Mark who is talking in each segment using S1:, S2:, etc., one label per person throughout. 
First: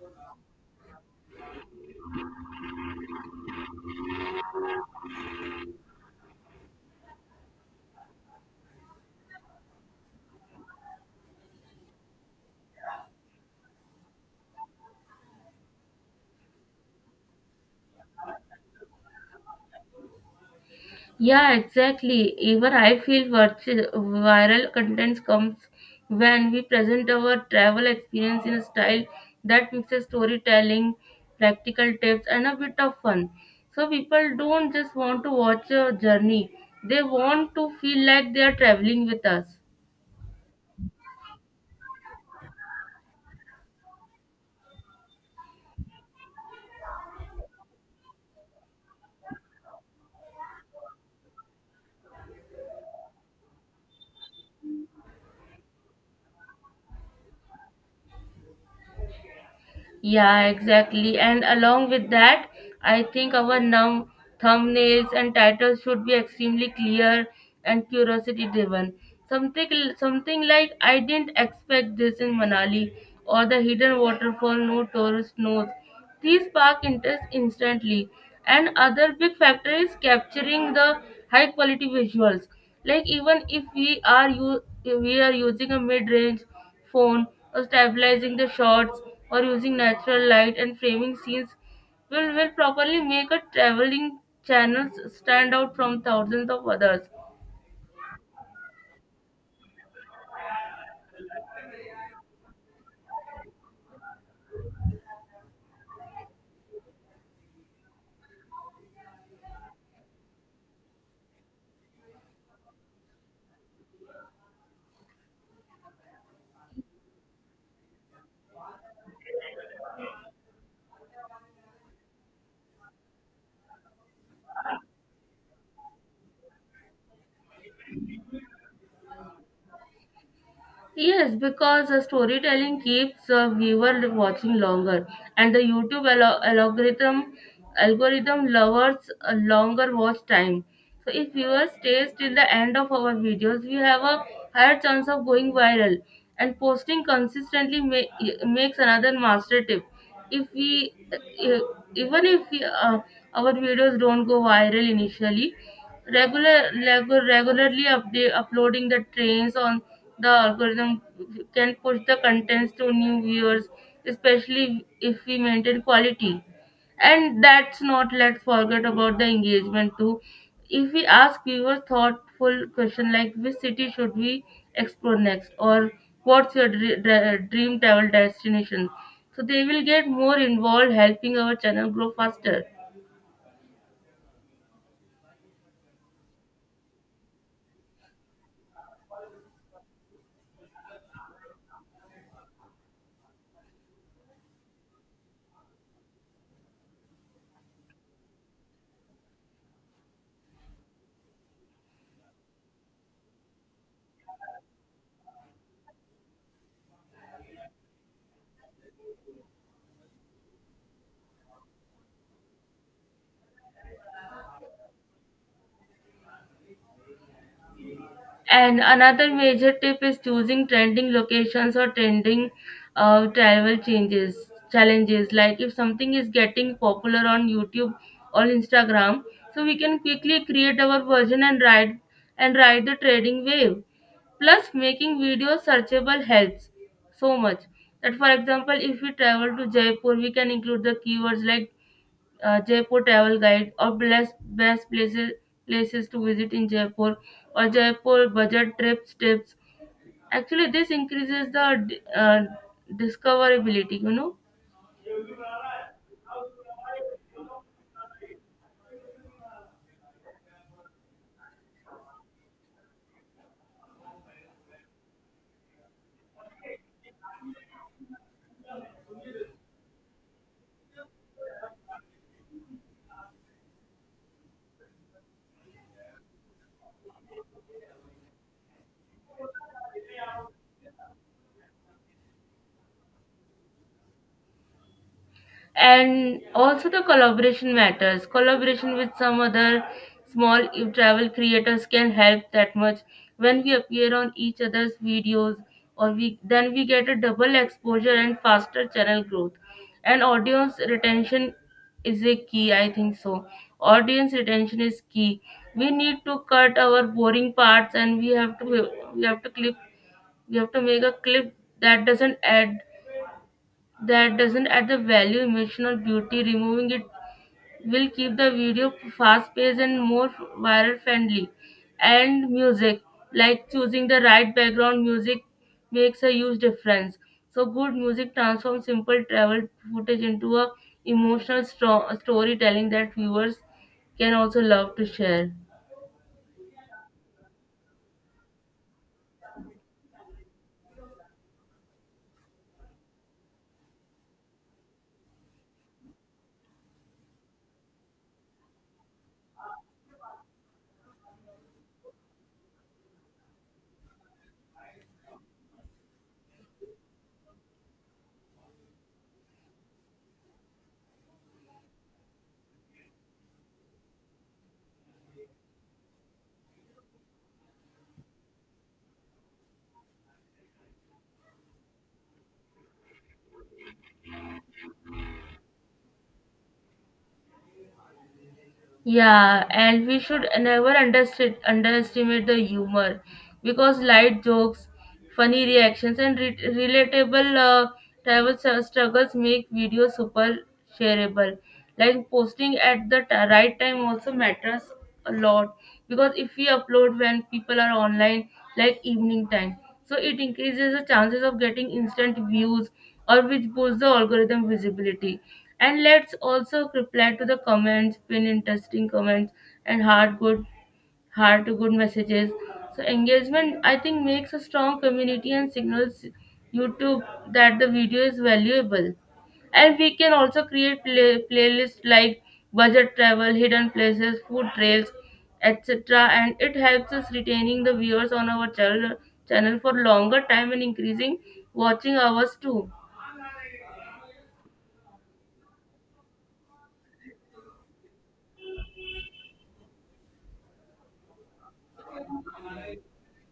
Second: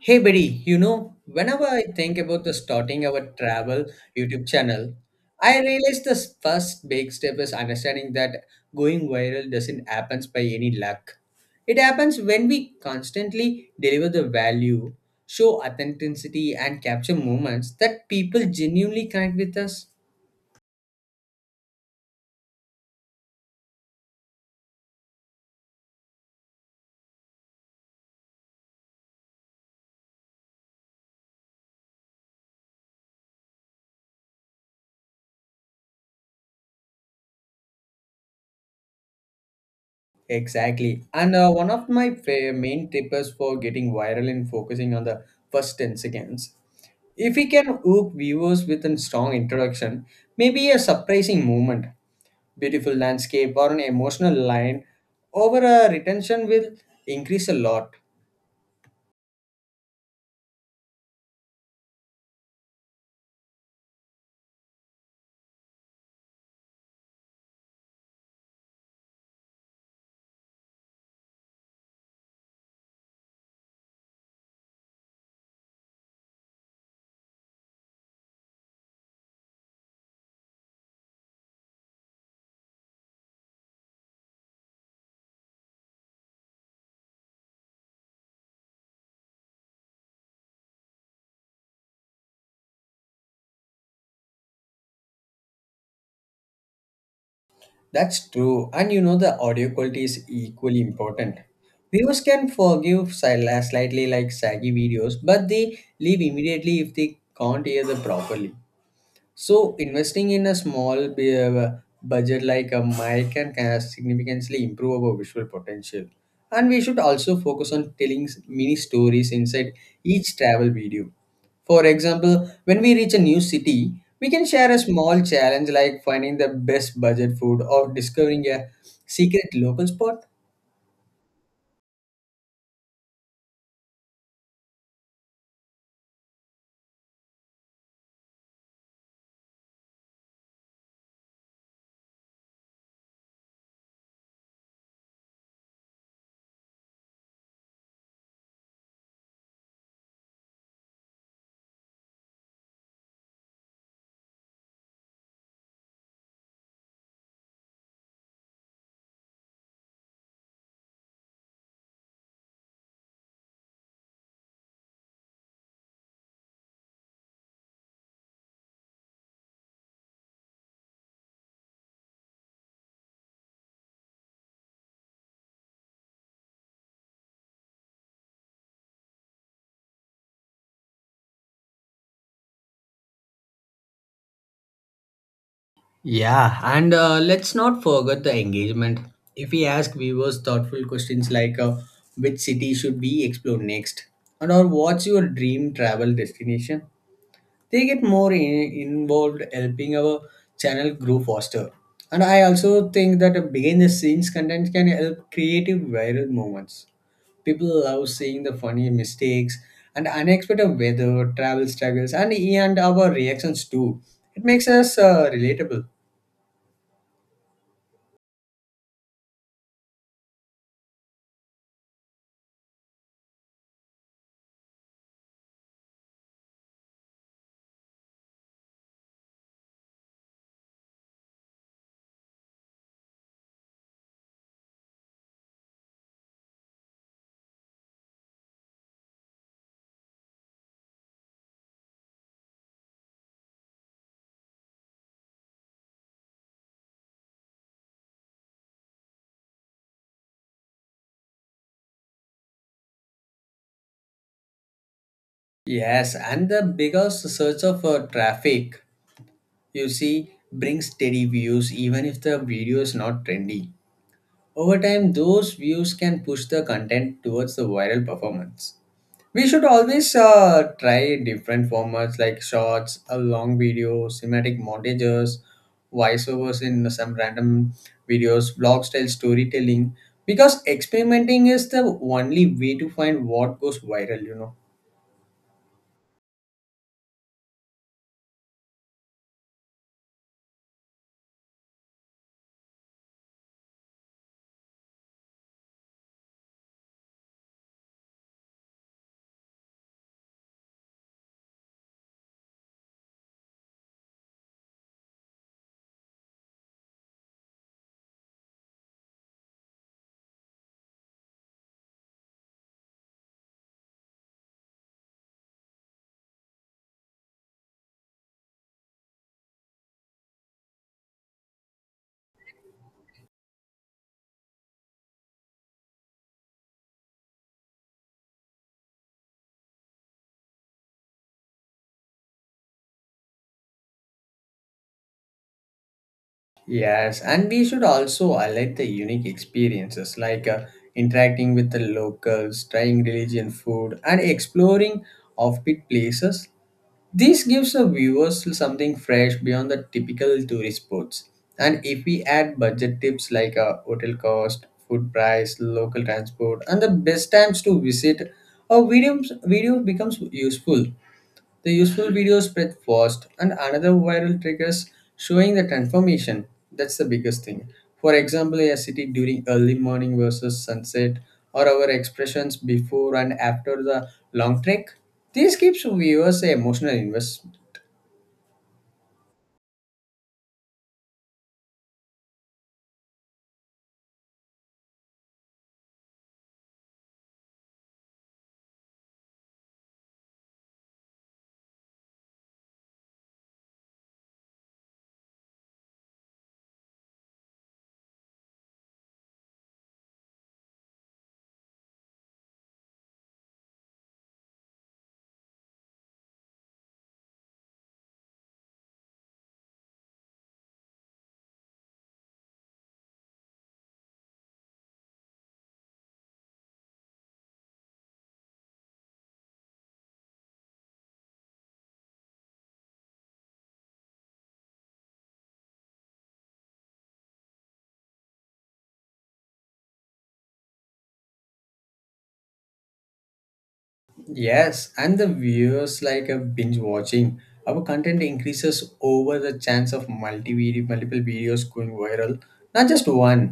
S1: Hey buddy, whenever I think about the starting our travel YouTube channel, I realize the first big step is understanding that going viral doesn't happen by any luck. It happens when we constantly deliver the value, show authenticity, and capture moments that people genuinely connect with us.
S2: Yeah, exactly. Even I feel viral contents comes when we present our travel experience in a style that mixes storytelling, practical tips, and a bit of fun. So people don't just want to watch a journey; they want to feel like they are traveling with us.
S1: Exactly. And one of my main tips for getting viral and focusing on the first 10 seconds. If we can hook viewers with a strong introduction, maybe a surprising moment, beautiful landscape, or an emotional line over a retention will increase a lot.
S2: Yeah, exactly. And along with that, I think our now thumbnails and titles should be extremely clear and curiosity driven. Something like I didn't expect this in Manali or the hidden waterfall no tourist knows. These spark interest instantly, and other big factor is capturing the high quality visuals. Like even if we are using a mid range phone or stabilizing the shots or using natural light and framing scenes will properly make a traveling channels stand out from thousands of others.
S1: That's true, and you know the audio quality is equally important. Viewers can forgive slightly like saggy videos, but they leave immediately if they can't hear them properly. So investing in a small budget like a mic can significantly improve our visual potential. And we should also focus on telling mini stories inside each travel video. For example, when we reach a new city, we can share a small challenge like finding the best budget food or discovering a secret local spot.
S2: Yes, because the storytelling keeps the viewer watching longer, and the YouTube algorithm lovers a longer watch time. So if viewers stays till the end of our videos, we have a higher chance of going viral. And posting consistently makes another master tip if we even if we, our videos don't go viral initially, regularly update, uploading the trends on the algorithm can push the contents to new viewers, especially if we maintain quality. And that's not, let's forget about the engagement too. If we ask viewers thoughtful question like which city should we explore next, or what's your dream travel destination, so they will get more involved helping our channel grow faster.
S1: Yeah, and let's not forget the engagement. If we ask viewers thoughtful questions like which city should we explore next, and or what's your dream travel destination, they get more involved, helping our channel grow faster. And I also think that a behind the scenes content can help creative viral moments. People love seeing the funny mistakes and unexpected weather, travel struggles, and our reactions too. It makes us relatable.
S2: And another major tip is choosing trending locations or trending travel changes challenges. Like if something is getting popular on YouTube or Instagram, so we can quickly create our version and ride the trading wave. Plus, making videos searchable helps so much. That, for example, if we travel to Jaipur, we can include the keywords like Jaipur travel guide, or best places to visit in Jaipur, or Jaipur budget trips tips. Actually, this increases the discoverability, you know.
S1: Yes, and the biggest search of traffic you see brings steady views even if the video is not trendy. Over time, those views can push the content towards the viral performance. We should always try different formats like shorts, a long video, cinematic montages, voiceovers in some random videos, blog style storytelling because experimenting is the only way to find what goes viral, you know.
S2: And also the collaboration matters. Collaboration with some other small travel creators can help that much. When we appear on each other's videos, or we then we get a double exposure and faster channel growth, and audience retention is a key, I think. So audience retention is key. We need to cut our boring parts, and we have to clip. We have to make a clip that doesn't add, the value, emotional beauty. Removing it will keep the video fast paced and more viral friendly. And music, like choosing the right background music, makes a huge difference. So, good music transforms simple travel footage into a emotional storytelling that viewers can also love to share.
S1: Yes, and we should also highlight the unique experiences like interacting with the locals, trying religion food, and exploring offbeat places. This gives the viewers something fresh beyond the typical tourist spots. And if we add budget tips like hotel cost, food price, local transport, and the best times to visit, our videos video becomes useful. The useful video spread fast, and another viral triggers showing the transformation. That's the biggest thing. For example, a city during early morning versus sunset, or our expressions before and after the long trek. This keeps viewers emotional invest.
S2: Yeah, and we should never underestimate the humor, because light jokes, funny reactions, and relatable travel struggles make videos super shareable. Like posting at the right time also matters a lot, because if we upload when people are online, like evening time, so it increases the chances of getting instant views, or which boosts the algorithm visibility. And let's also reply to the comments, pin interesting comments, and heart good messages. So engagement, I think, makes a strong community and signals YouTube that the video is valuable. And we can also create playlists like budget travel, hidden places, food trails, etc. And it helps us retaining the viewers on our channel for longer time and increasing watching hours too.
S1: Yes, and the viewers like a binge watching. Our content increases over the chance of multi video, multiple videos going viral, not just one.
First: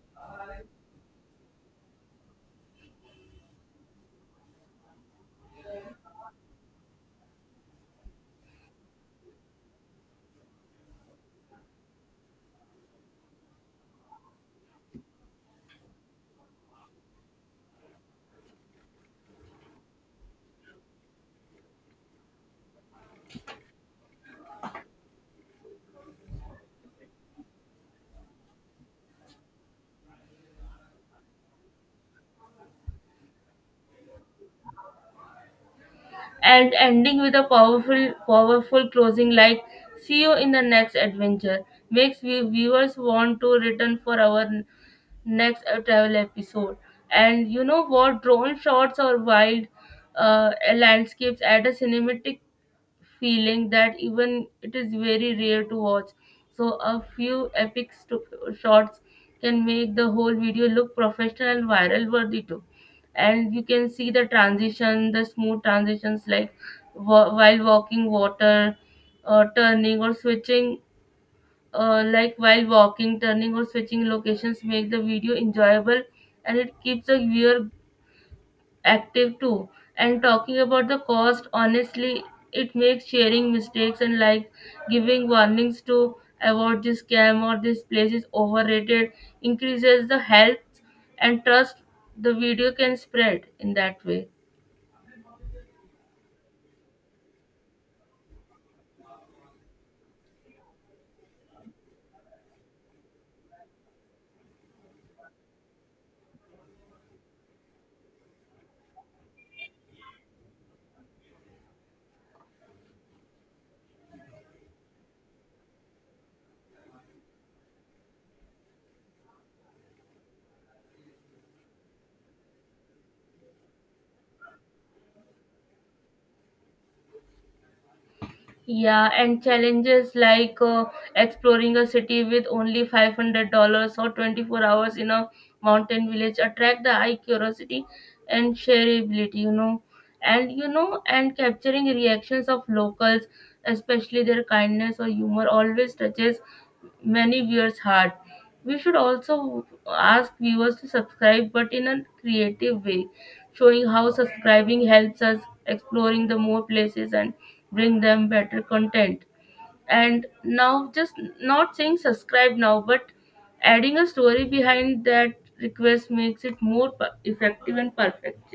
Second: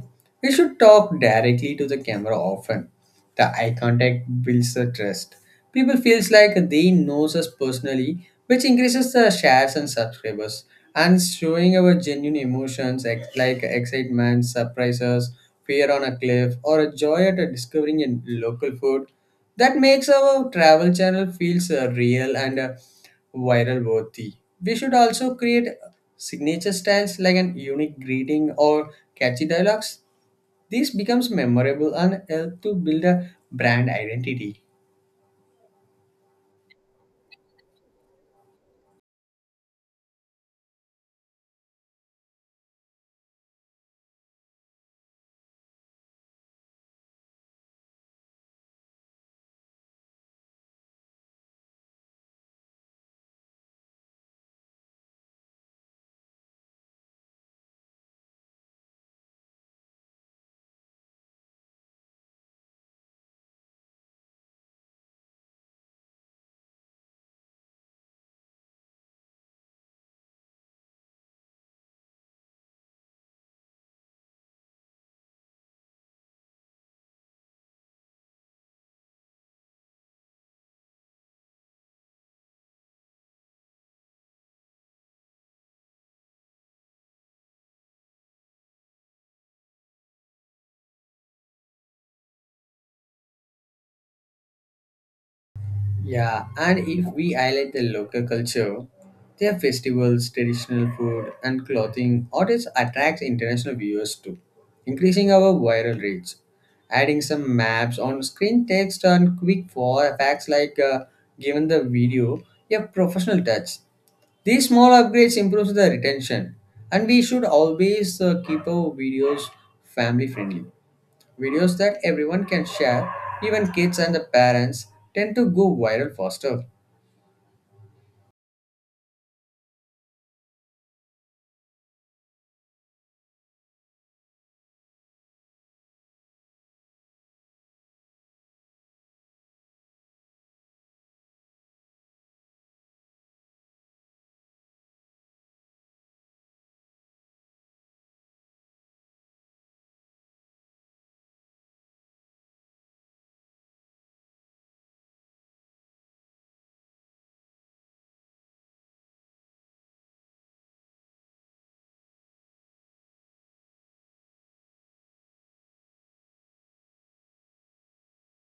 S1: We should talk directly to the camera often. The eye contact builds the trust. People feels like they knows us personally, which increases the shares and subscribers. And showing our genuine emotions like excitement, surprises, fear on a cliff, or a joy at a discovering a local food that makes our travel channel feels real and viral worthy. We should also create signature styles like an unique greeting or catchy dialogues. This becomes memorable and help to build a brand identity.
S2: And ending with a powerful closing like see you in the next adventure makes viewers want to return for our next travel episode. And you know what, drone shots or wild landscapes add a cinematic feeling that even it is very rare to watch. So a few epic shots can make the whole video look professional and viral worthy too. And you can see the transition, the smooth transitions like wa- while walking water, turning or switching, like while walking, turning or switching locations make the video enjoyable, and it keeps the viewer active too. And talking about the cost honestly, it makes sharing mistakes and like giving warnings to avoid this scam or this place is overrated, increases the health and trust. The video can spread in that way.
S1: Yeah, and if we highlight the local culture, their festivals, traditional food, and clothing artists attracts international viewers too, increasing our viral reach. Adding some maps on screen text and quick for facts like given the video a professional touch. These small upgrades improves the retention, and we should always keep our videos family friendly. Videos that everyone can share, even kids and the parents, tend to go viral faster.
S2: Yeah, and challenges like exploring a city with only $500 or 24 hours in a mountain village attract the eye curiosity and shareability, you know. And you know, and capturing reactions of locals, especially their kindness or humor, always touches many viewers' heart. We should also ask viewers to subscribe, but in a creative way, showing how subscribing helps us exploring the more places and bring them better content. And now, just not saying subscribe now, but adding a story behind that request makes it more effective and perfect.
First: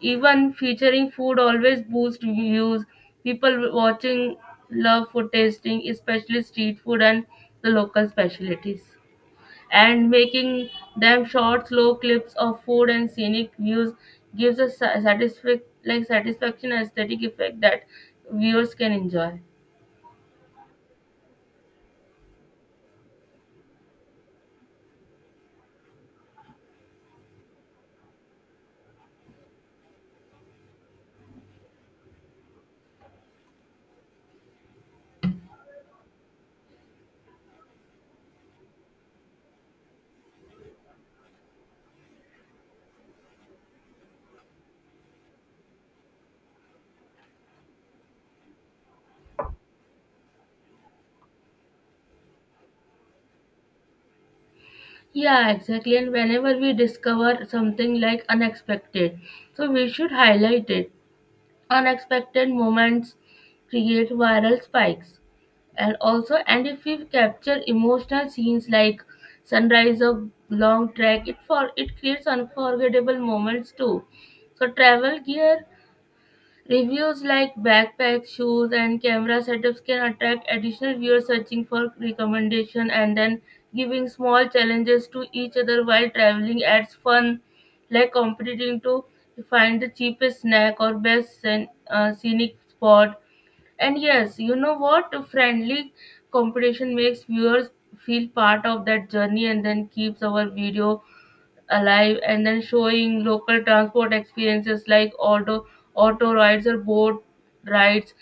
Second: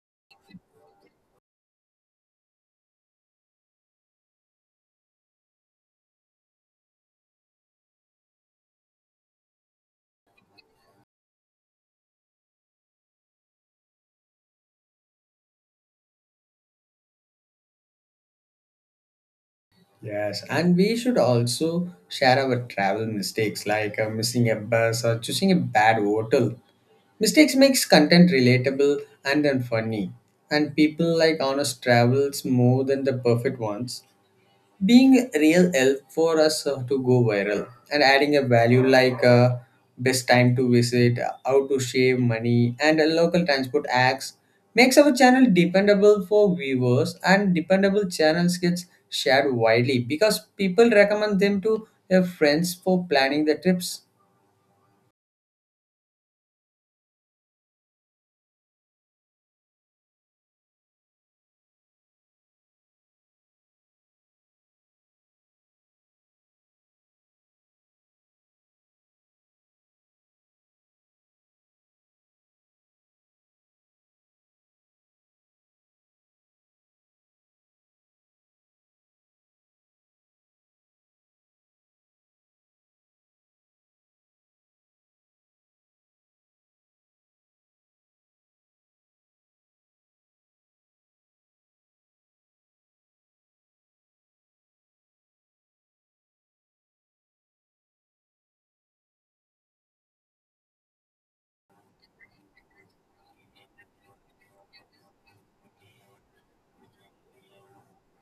S2: Even featuring food always boosts views. People watching love food tasting, especially street food and the local specialties. And making them short, slow clips of food and scenic views gives a like satisfaction aesthetic effect that viewers can enjoy.
S1: Yes, and we should also share our travel mistakes like missing a bus or choosing a bad hotel. Mistakes makes content relatable and then funny, and people like honest travels more than the perfect ones. Being real help for us to go viral and adding a value like best time to visit, how to save money, and local transport acts makes our channel dependable for viewers, and dependable channels gets shared widely because people recommend them to their friends for planning the trips.
S2: Yeah, exactly. And whenever we discover something like unexpected, so we should highlight it. Unexpected moments create viral spikes. And also, and if we capture emotional scenes like sunrise or long trek, it creates unforgettable moments too. So travel gear reviews like backpacks, shoes, and camera setups can attract additional viewers searching for recommendation. And then giving small challenges to each other while traveling adds fun, like competing to find the cheapest snack or best scenic spot. And yes, you know what? A friendly competition makes viewers feel part of that journey, and then keeps our video alive. And then showing local transport experiences like auto rides or boat rides,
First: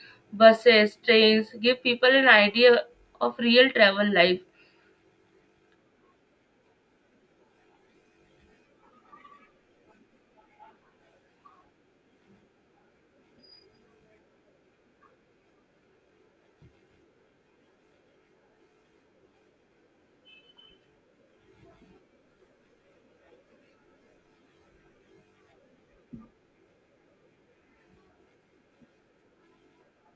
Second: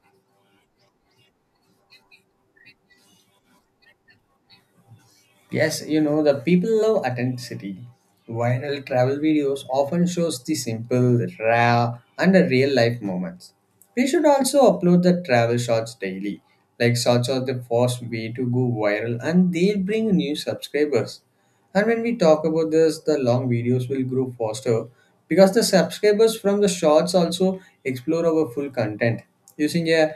S2: buses, trains, give people an idea of real travel life.
S1: Yes, you know, the people love authenticity. Viral travel videos often shows the simple, raw, and the real life moments. We should also upload the travel shots daily. Like shots are the first way to go viral and they bring new subscribers. And when we talk about this, the long videos will grow faster because the subscribers from the shorts also explore our full content. Using a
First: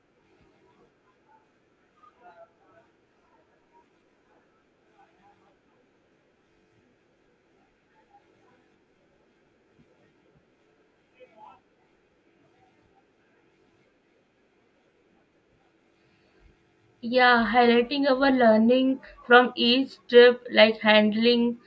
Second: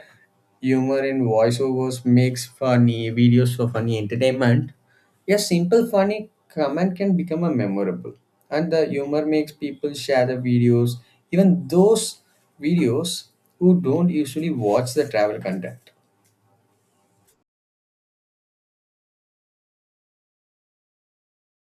S1: humor in voiceovers makes funny videos for funny entertainment. A simple funny comment can become a memorable, and the humor makes people share the videos, even those videos who don't usually watch the travel content.
S2: Yeah, highlighting our learning from each trip like handling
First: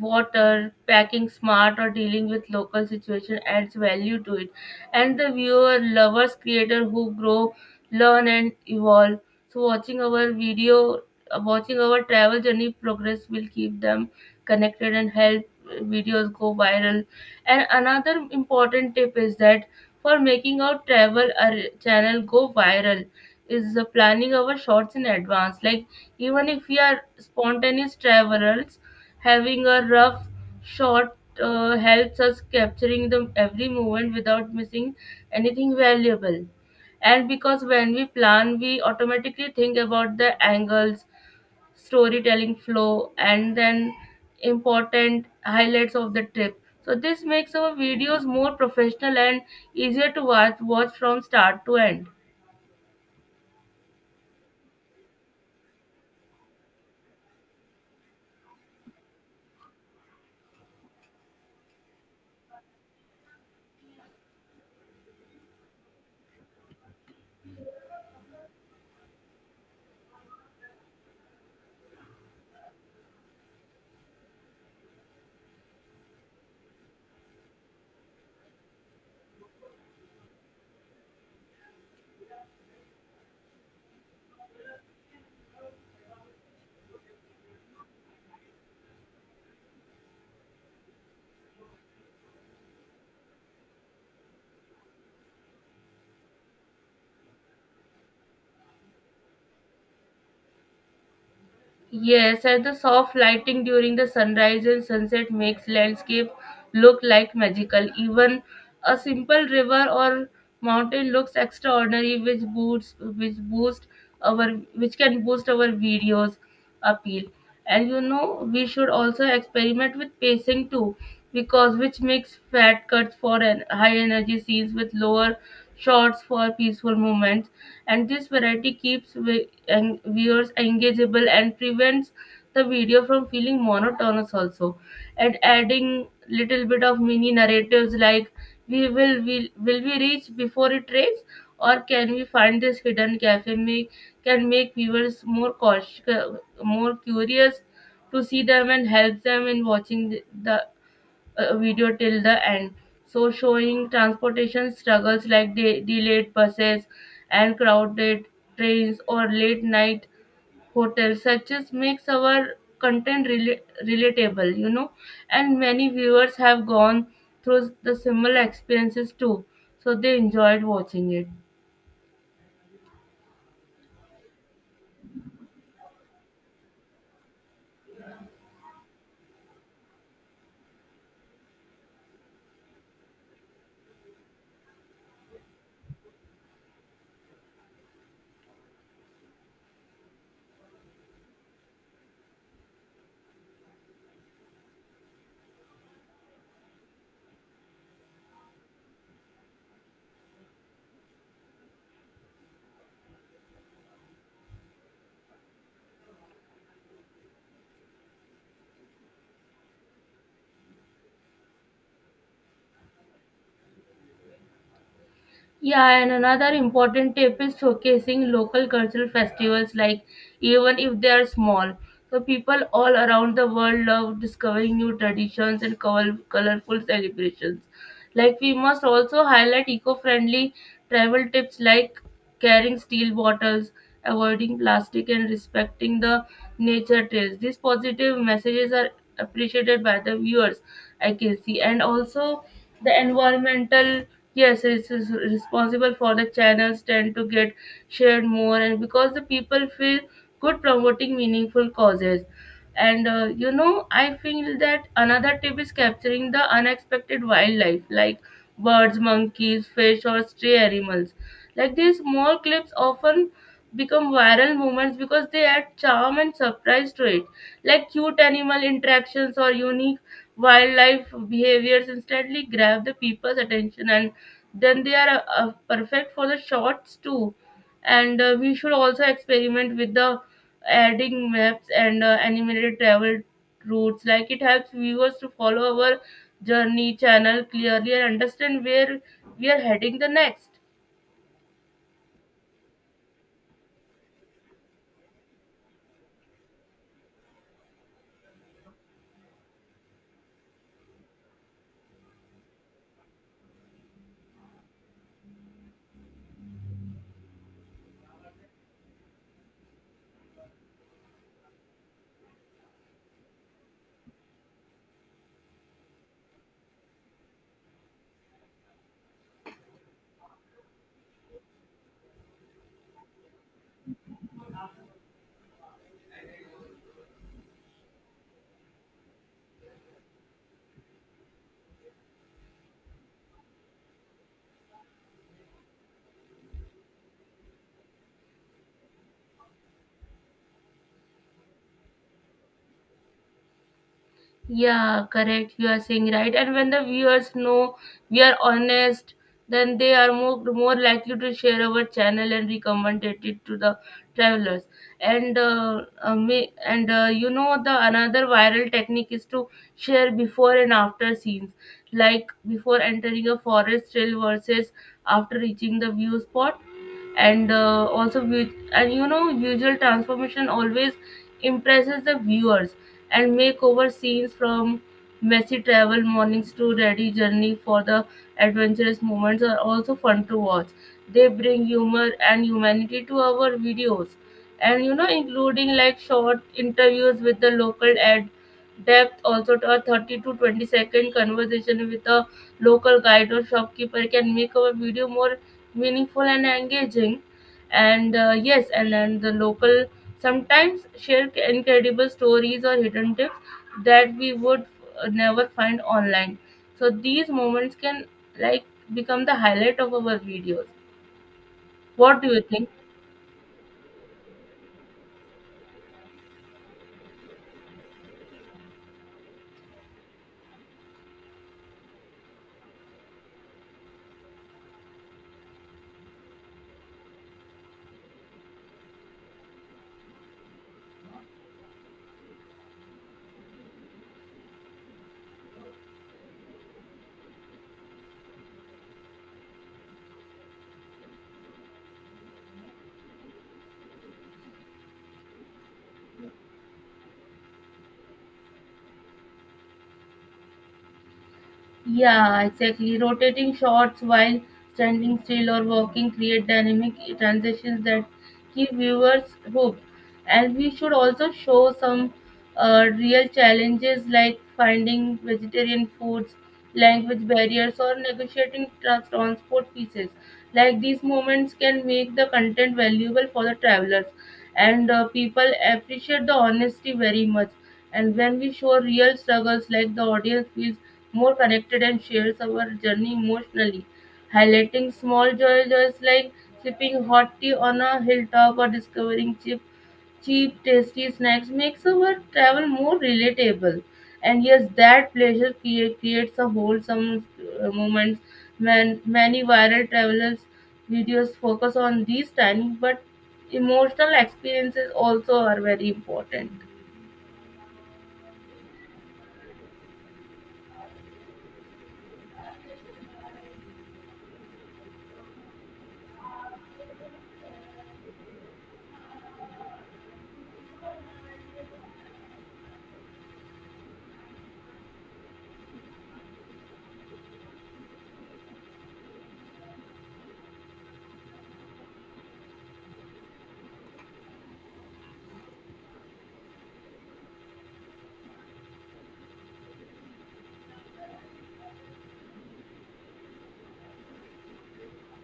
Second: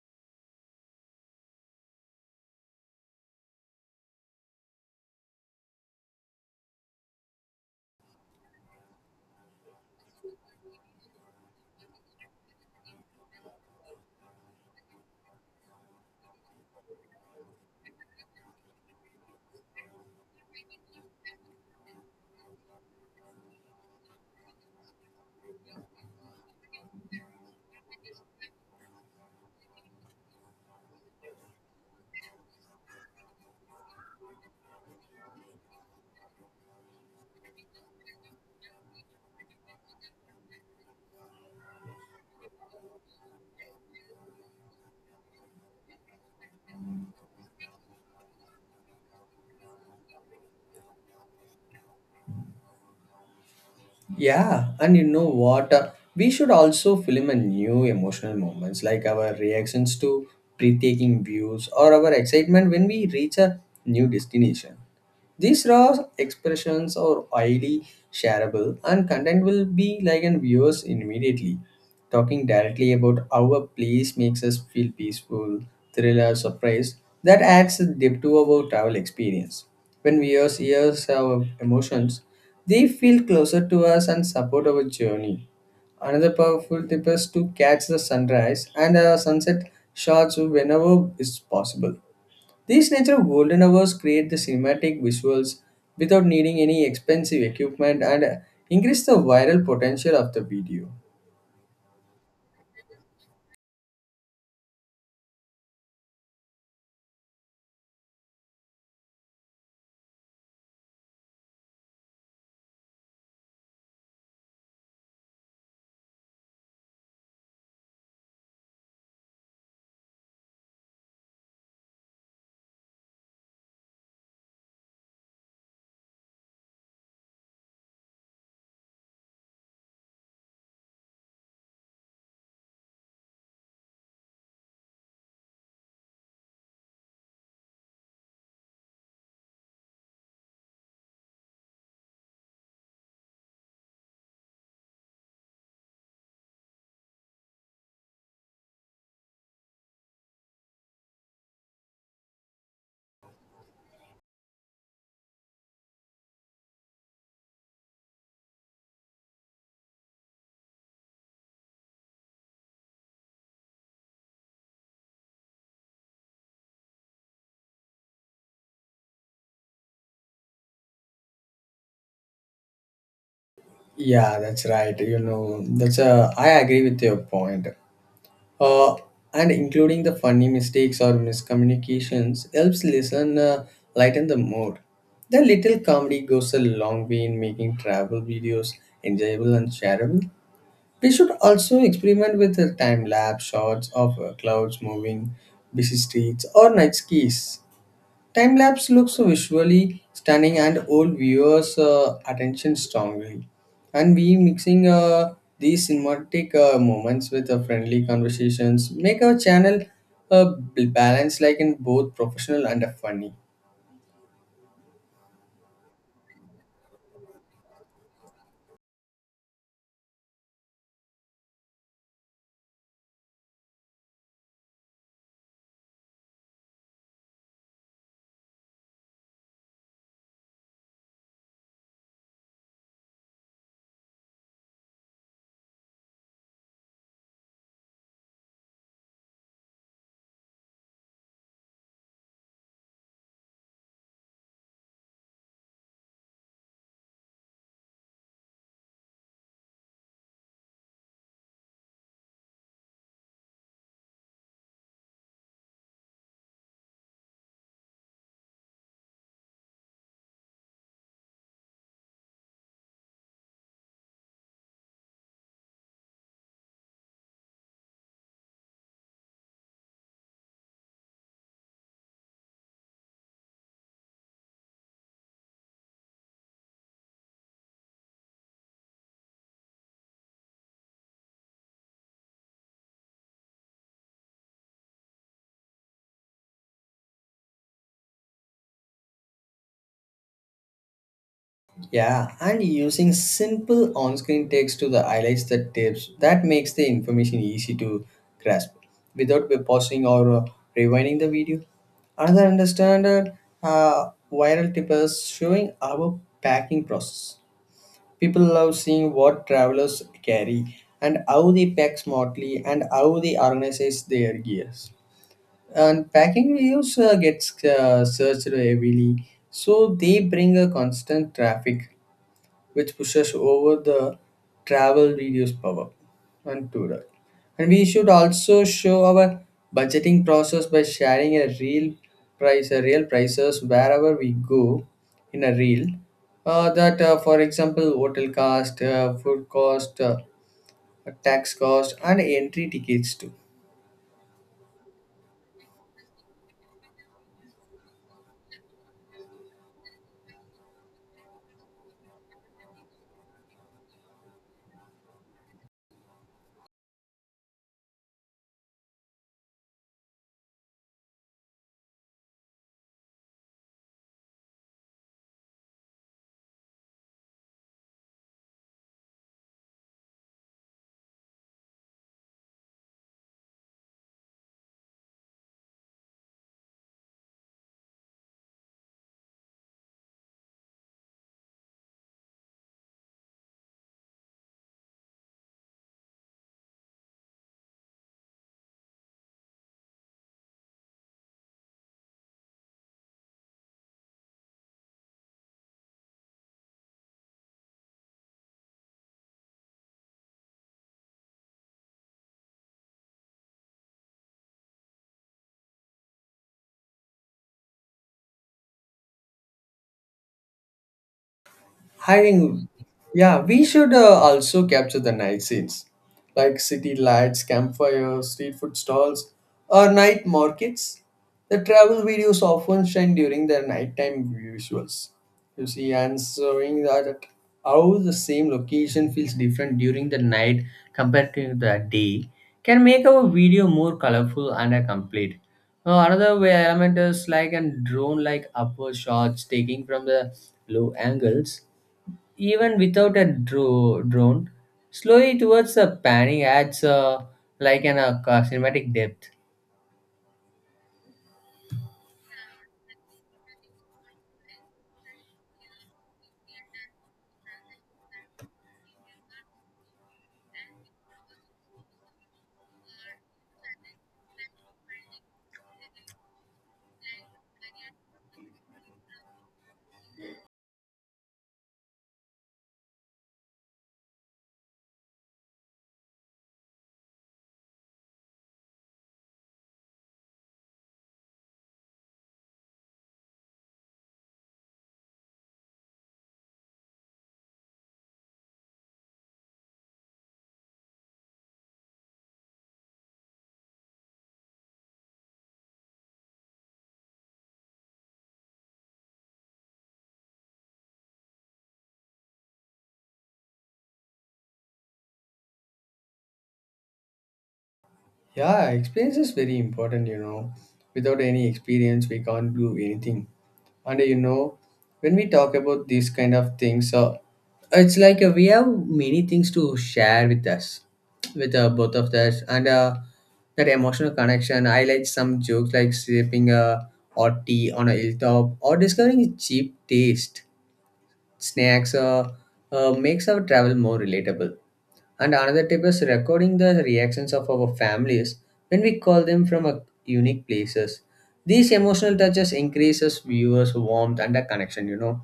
S2: water, packing smart, or dealing with local situation adds value to it. And the viewer lovers creator who grow, learn, and evolve. So watching our video, watching our travel journey progress will keep them connected and help videos go viral. And another important tip is that for making our travel channel go viral is planning our shots in advance. Like even if we are spontaneous travelers, having a rough shot helps us capturing the every moment without missing anything valuable. And because when we plan, we automatically think about the angles, storytelling flow, and then important highlights of the trip. So this makes our videos more professional and easier to watch from start to end.
S1: Yeah, and you know what? We should also film a new emotional moments like our reactions to breathtaking views or our excitement when we reach a new destination. These raw expressions are highly shareable and content will be like in viewers immediately, talking directly about how a place makes us feel peaceful, thriller, surprise. That adds depth to our travel experience. When viewers hear our emotions, they feel closer to us and support our journey. Another powerful tip is to catch the sunrise and the sunset shots whenever is possible. These natural golden hours create the cinematic visuals without needing any expensive equipment and increase the viral potential of the video.
S2: Yes, and the soft lighting during the sunrise and sunset makes landscape look like magical. Even a simple river or mountain looks extraordinary, our which can boost our videos appeal. And you know, we should also experiment with pacing too, because which makes fat cuts for an high energy scenes with lower shots for peaceful moments. And this variety keeps and viewers engageable and prevents the video from feeling monotonous also. And adding little bit of mini narratives like will we reach before it rains, or can we find this hidden cafe, make can make viewers more curious to see them and help them in watching the video till the end. So, showing transportation struggles like delayed buses and crowded trains or late night hotels, such as makes our content relatable, you know. And many viewers have gone through the similar experiences too, so they enjoyed watching it.
S1: Yeah, that's right. You know, that's I agree with your point. Uh, and including the funny mistakes or miscommunications helps listener lighten the mood. The little comedy goes a long way in making travel videos enjoyable and shareable. They should also experiment with the time lapse shots of clouds moving, busy streets, or night skies. Time lapse looks visually stunning and hold viewers' attention strongly. And we mixing these cinematic moments with friendly conversations make our channel balanced, like in both professional and funny.
S2: Yeah, and another important tip is showcasing local cultural festivals, like even if they are small. So people all around the world love discovering new traditions and colorful celebrations. Like we must also highlight eco-friendly travel tips like carrying steel bottles, avoiding plastic, and respecting the nature trails. These positive messages are appreciated by the viewers, I can see, and also the environmental. Yes, it's responsible for the channels tend to get shared more, and because the people feel good promoting meaningful causes. And you know, I feel that another tip is capturing the unexpected wildlife like birds, monkeys, fish, or stray animals. Like these small clips often become viral moments because they add charm and surprise to it. Like cute animal interactions or unique wildlife behaviors instantly grab the people's attention, and then they are perfect for the shorts too. And we should also experiment with the adding maps and animated travel routes. Like it helps viewers to follow our journey channel clearly and understand where we are heading the next.
S1: Yeah, and using simple on-screen text to the highlights the tips that makes the information easy to grasp without pausing or rewinding the video. Another understandard viral tip is showing our packing process. People love seeing what travelers carry and how they pack smartly and how they organize their gears. And packing videos gets searched heavily, so they bring a constant traffic which pushes over the travel video's power and tourer. And we should also show our budgeting process by sharing a real price, a real prices wherever we go in a reel. That, for example, hotel cost, food cost, tax cost, and entry tickets too.
S2: Yeah, correct. You are saying right. And when the viewers know we are honest, then they are more likely to share our channel and recommend it to the travelers. And the another viral technique is to share before and after scenes, like before entering a forest trail versus after reaching the view spot. And also vi- and you know visual transformation always impresses the viewers. And makeover scenes from messy travel mornings to ready journey for the adventurous moments are also fun to watch. They bring humor and humanity to our videos. And including, like, short interviews with the local ad depth also to a 30 to 20 second conversation with a local guide or shopkeeper can make our video more meaningful and engaging. And Yes, and then the local sometimes share incredible stories or hidden tips that we would never find online. So these moments can, like, become the highlight of our videos. What do you
S1: Hiring,
S2: think?
S1: yeah, we should also capture the night scenes like city lights, campfires, street food stalls, or night markets. The travel videos often shine during the nighttime visuals. You see, answering that how the same location feels different during the night compared to the day can make our video more colorful and complete. Another way element is like a drone like upward shots taking from the low angles even without a drone, slowly towards the panning adds like an cinematic depth.
S2: Yeah, exactly. Rotating shots while standing still or walking create dynamic transitions that keep viewers hooked. And we should also show some real challenges like finding vegetarian foods, language barriers, or negotiating transport pieces. Like these moments can make the content valuable for the travelers, and people appreciate the honesty very much. And when we show real struggles, like the audience feels more connected and shares our journey emotionally, highlighting small joys like sipping hot tea on a hilltop or discovering cheap, tasty snacks makes our travel more relatable. And yes, that pleasure creates a wholesome moment when many viral travelers videos focus on these tiny but emotional experiences also are very important.
S1: Yeah, experience is very important, you know. Without any experience, we can't do anything. And you know, when we talk about these kind of things, it's like we have many things to share with us, with both of us, and that emotional connection. I like some jokes like sipping a hot tea on a hilltop or discovering a cheap taste snacks makes our travel more relatable. And another tip is recording the reactions of our families when we call them from a unique places. These emotional touches increases viewers' warmth and a connection,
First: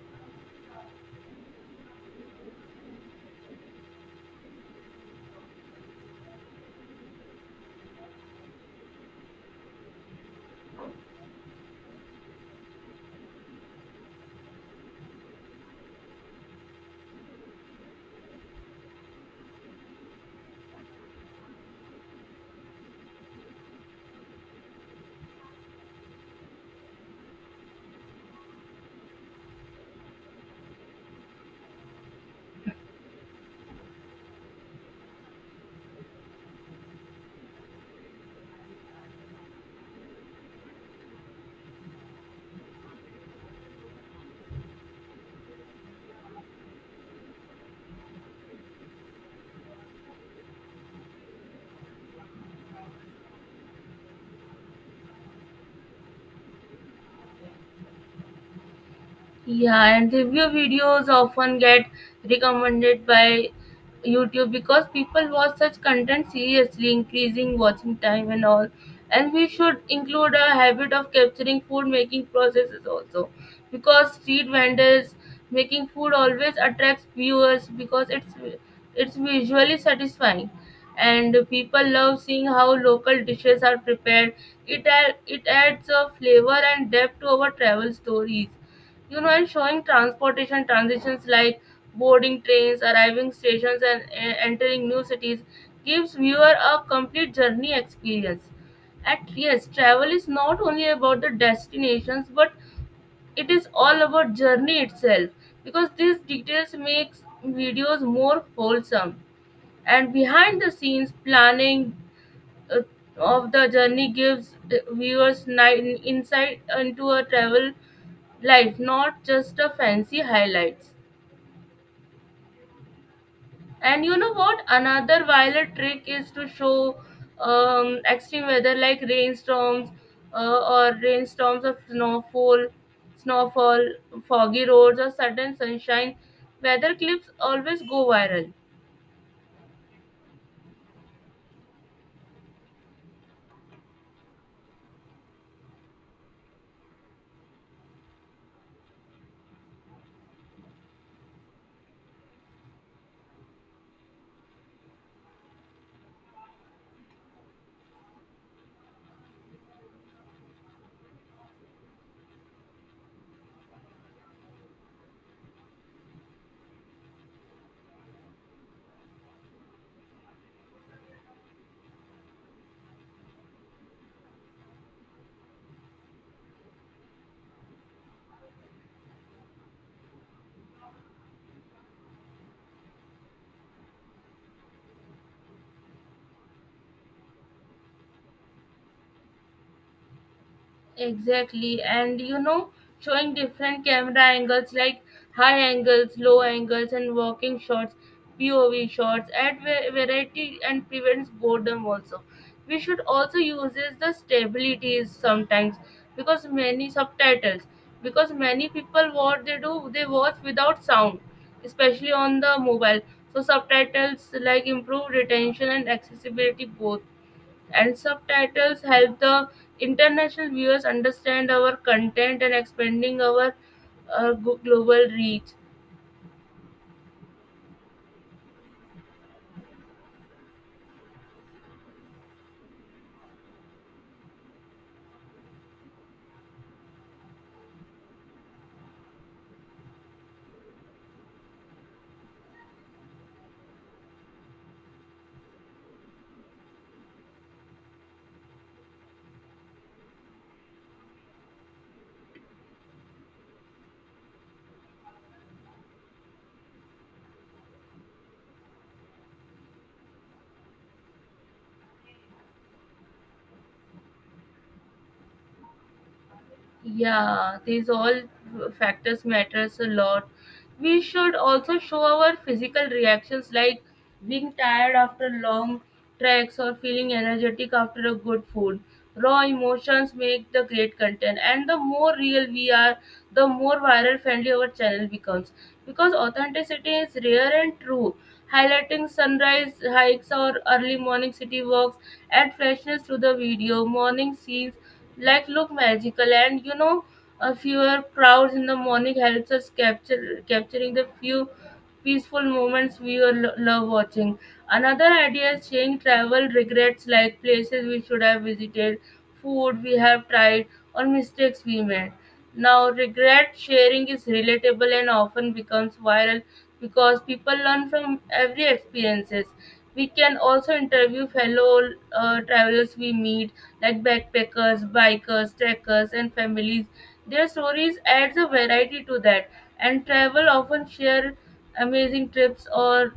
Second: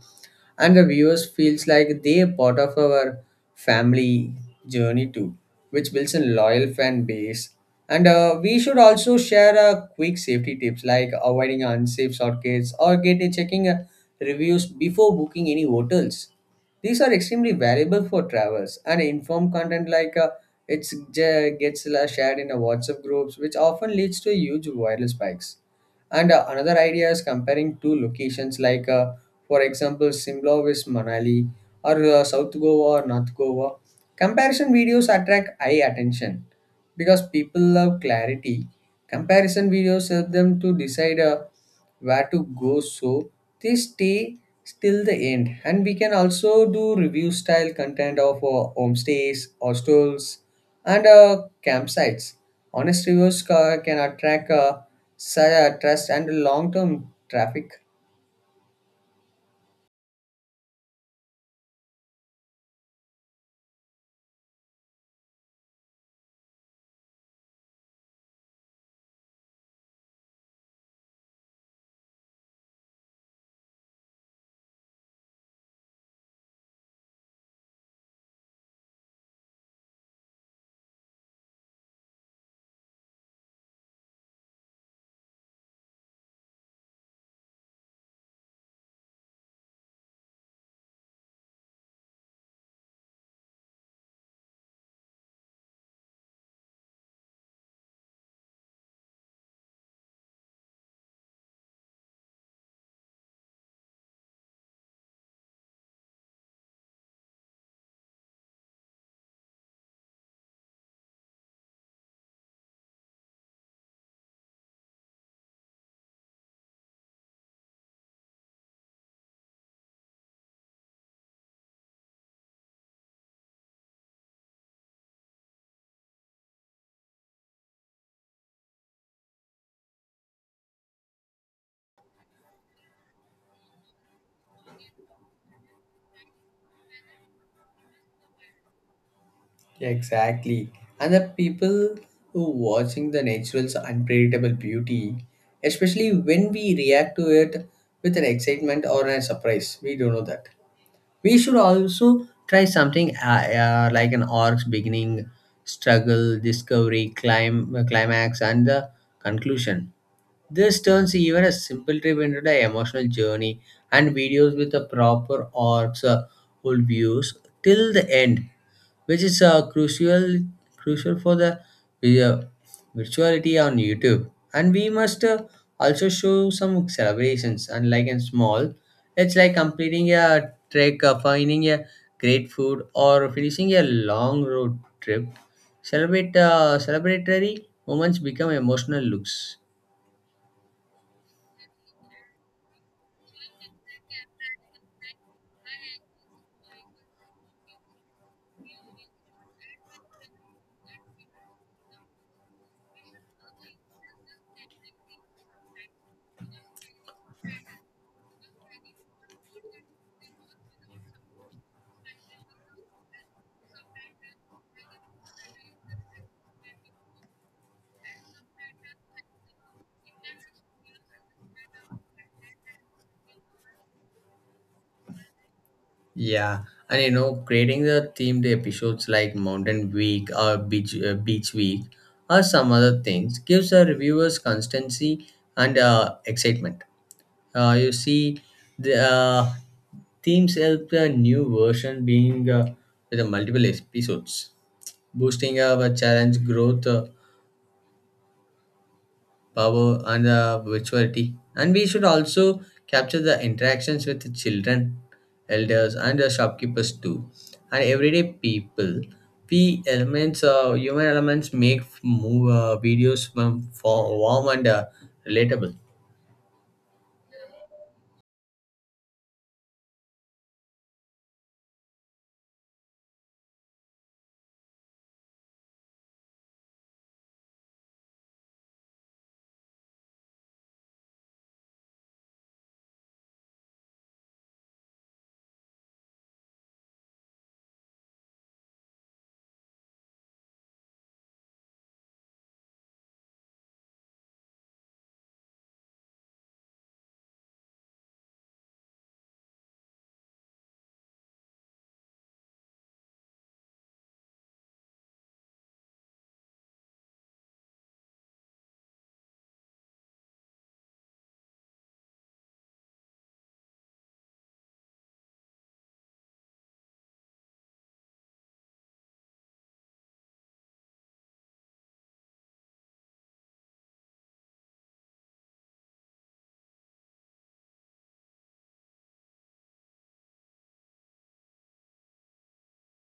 S1: and the viewers feels like they are part of our family journey too, which builds a loyal fan base. And we should also share a quick safety tips like avoiding unsafe shortcuts or get checking reviews before booking any hotels. These are extremely valuable for travelers, and informed content like it's j- gets shared in a WhatsApp groups, which often leads to huge viral spikes. And another idea is comparing two locations, like for example, Simla with Manali or South Goa or North Goa. Comparison videos attract eye attention because people love clarity. Comparison videos help them to decide where to go, so they stay till the end. And we can also do review style content of homestays, hostels, and campsites. Honest reviews can attract such a trust and long term traffic.
S2: Yeah, and review videos often get recommended by YouTube because people watch such content seriously, increasing watching time and all. And we should include a habit of capturing food making processes also because street vendors making food always attracts viewers because it's visually satisfying, and people love seeing how local dishes are prepared. It adds a flavor and depth to our travel stories, and showing transportation transitions like boarding trains, arriving stations, and entering new cities gives viewer a complete journey experience. At yes, travel is not only about the destinations, but it is all about journey itself because these details makes videos more wholesome. And behind the scenes planning uh, of the journey gives the viewers insight into a travel life, not just a fancy highlights. And you know what? Another violent trick is to show extreme weather like rainstorms, or rainstorms of snowfall, foggy roads, or sudden sunshine. Weather clips always go viral.
S1: Exactly. And the people who watching the natural's unpredictable beauty, especially when we react to it with an excitement or a surprise. We don't know that. We should also try something like an arc's beginning, struggle, discovery, climax, and the conclusion. This turns even a simple trip into an emotional journey, and videos with the proper arcs will be used till the end, which is crucial for the vi- uh, virtuality on YouTube. And we must also show some celebrations, unlike in small. It's like completing a trek, finding a great food, or finishing a long road trip. Celebrate Celebratory moments become emotional looks.
S2: Exactly, and showing different camera angles like high angles, low angles, and walking shots, POV shots, add variety and prevents boredom also. We should also use is the stabilities sometimes because many subtitles because many people what they do they watch without sound, especially on the mobile. So subtitles like improve retention and accessibility both, and subtitles help the international viewers understand our content and expanding our global reach.
S1: Yeah, and you know, creating the themed episodes like Mountain Week or Beach Week or some other things gives our reviewers constancy and excitement. You see, the themes help the new version being with the multiple episodes, boosting our challenge growth. Power and virtuality, and we should also capture the interactions with the children, elders, and the shopkeepers too, and everyday people. We elements human elements make move videos for warm and relatable.
S2: Yeah, these all factors matters a lot. We should also show our physical reactions like being tired after long treks or feeling energetic after a good food. Raw emotions make the great content, and the more real we are, the more viral friendly our channel becomes because authenticity is rare and true. Highlighting sunrise hikes or early morning city walks add freshness to the video. Morning scenes like look magical, and a fewer crowds in the morning helps us capture capturing the few peaceful moments we love watching. Another idea is sharing travel regrets like places we should have visited, food we have tried, or mistakes we made. Now, regret sharing is relatable and often becomes viral because people learn from every experiences. We can also interview fellow travelers we meet, like backpackers, bikers, trekkers, and families. Their stories adds a variety to that, and travel often share amazing trips or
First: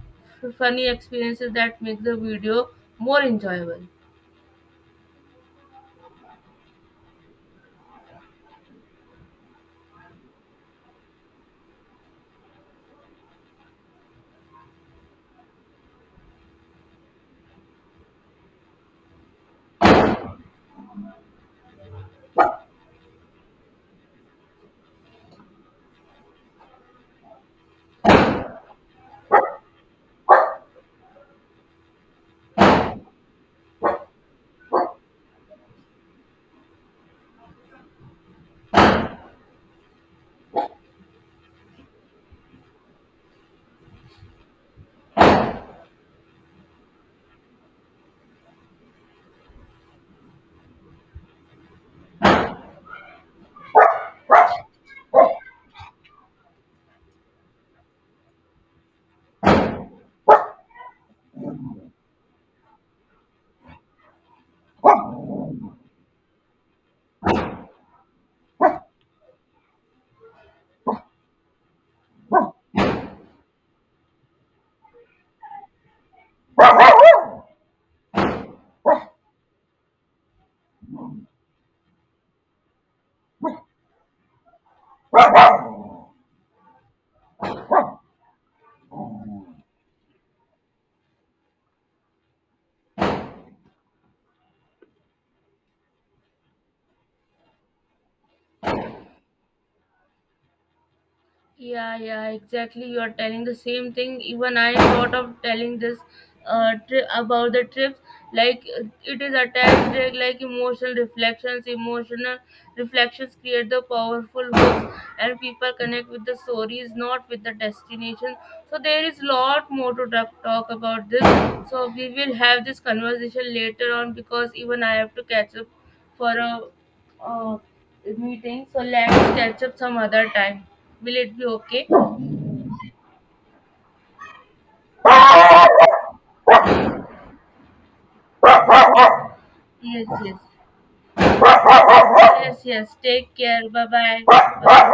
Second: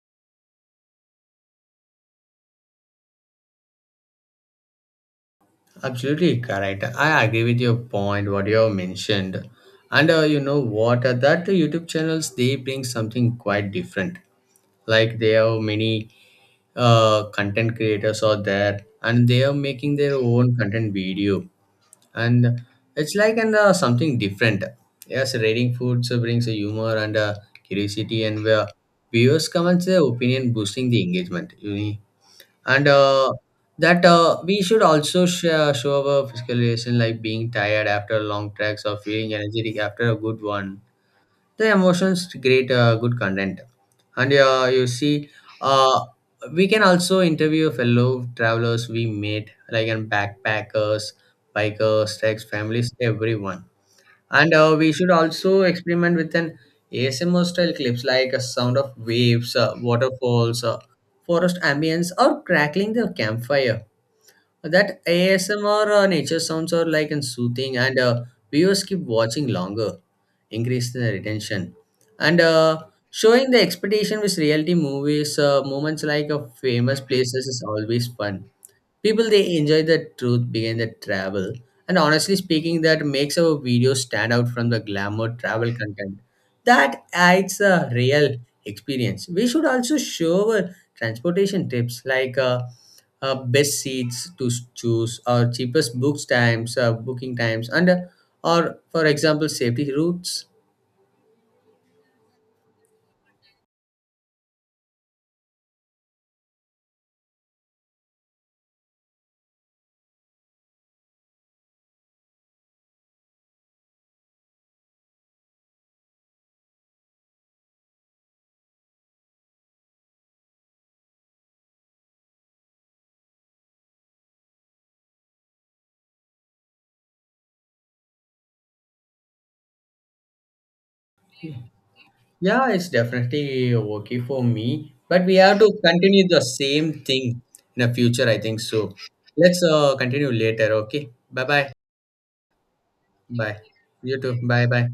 S2: funny experiences that make the video more enjoyable.
S1: Absolutely correct, I agree with your point what you have mentioned. And you know what, that YouTube channels they bring something quite different, like they have many content creators out there and they are making their own content video, and it's like an something different. Yes, rating foods brings a humor and curiosity, and where viewers comments their opinion boosting the engagement, you know. And that we should also share, show our physical relation like being tired after long tracks or feeling energetic after a good one. The emotions create good content. And you see, uh, we can also interview fellow travelers we meet, like and backpackers, bikers, tax families, everyone. And we should also experiment with an ASMR style clips like a sound of waves, waterfalls, forest ambience, or crackling the campfire. That ASMR nature sounds are like and soothing, and viewers keep watching longer, increasing the retention. And showing the expectation with reality movies. Moments like famous places is always fun. People they enjoy the truth behind the travel, and honestly speaking, that makes our video stand out from the glamour travel content. That adds a real experience. We should also show our transportation tips like best seats to choose, or cheapest booking times, and or for example safety routes.
S2: Yeah, yeah, exactly. You are telling the same thing. Even I thought of telling this about the trips. Like it is attached, like emotional reflections. Emotional reflections create the powerful hooks, and people connect with the stories, not with the destination. So there is lot more to talk about this. So we will have this conversation later on because even I have to catch up for a uh, meeting, so let's catch up some other time. Will it be okay?
S1: Yeah, it's definitely okay for me, but we have to continue the same thing in the future, I think so. Let's
S2: Yes,
S1: continue
S2: yes.
S1: later, okay? Bye bye.
S2: Yes, yes. Take
S1: Bye.
S2: care. Bye
S1: You too. Bye bye.
S2: bye.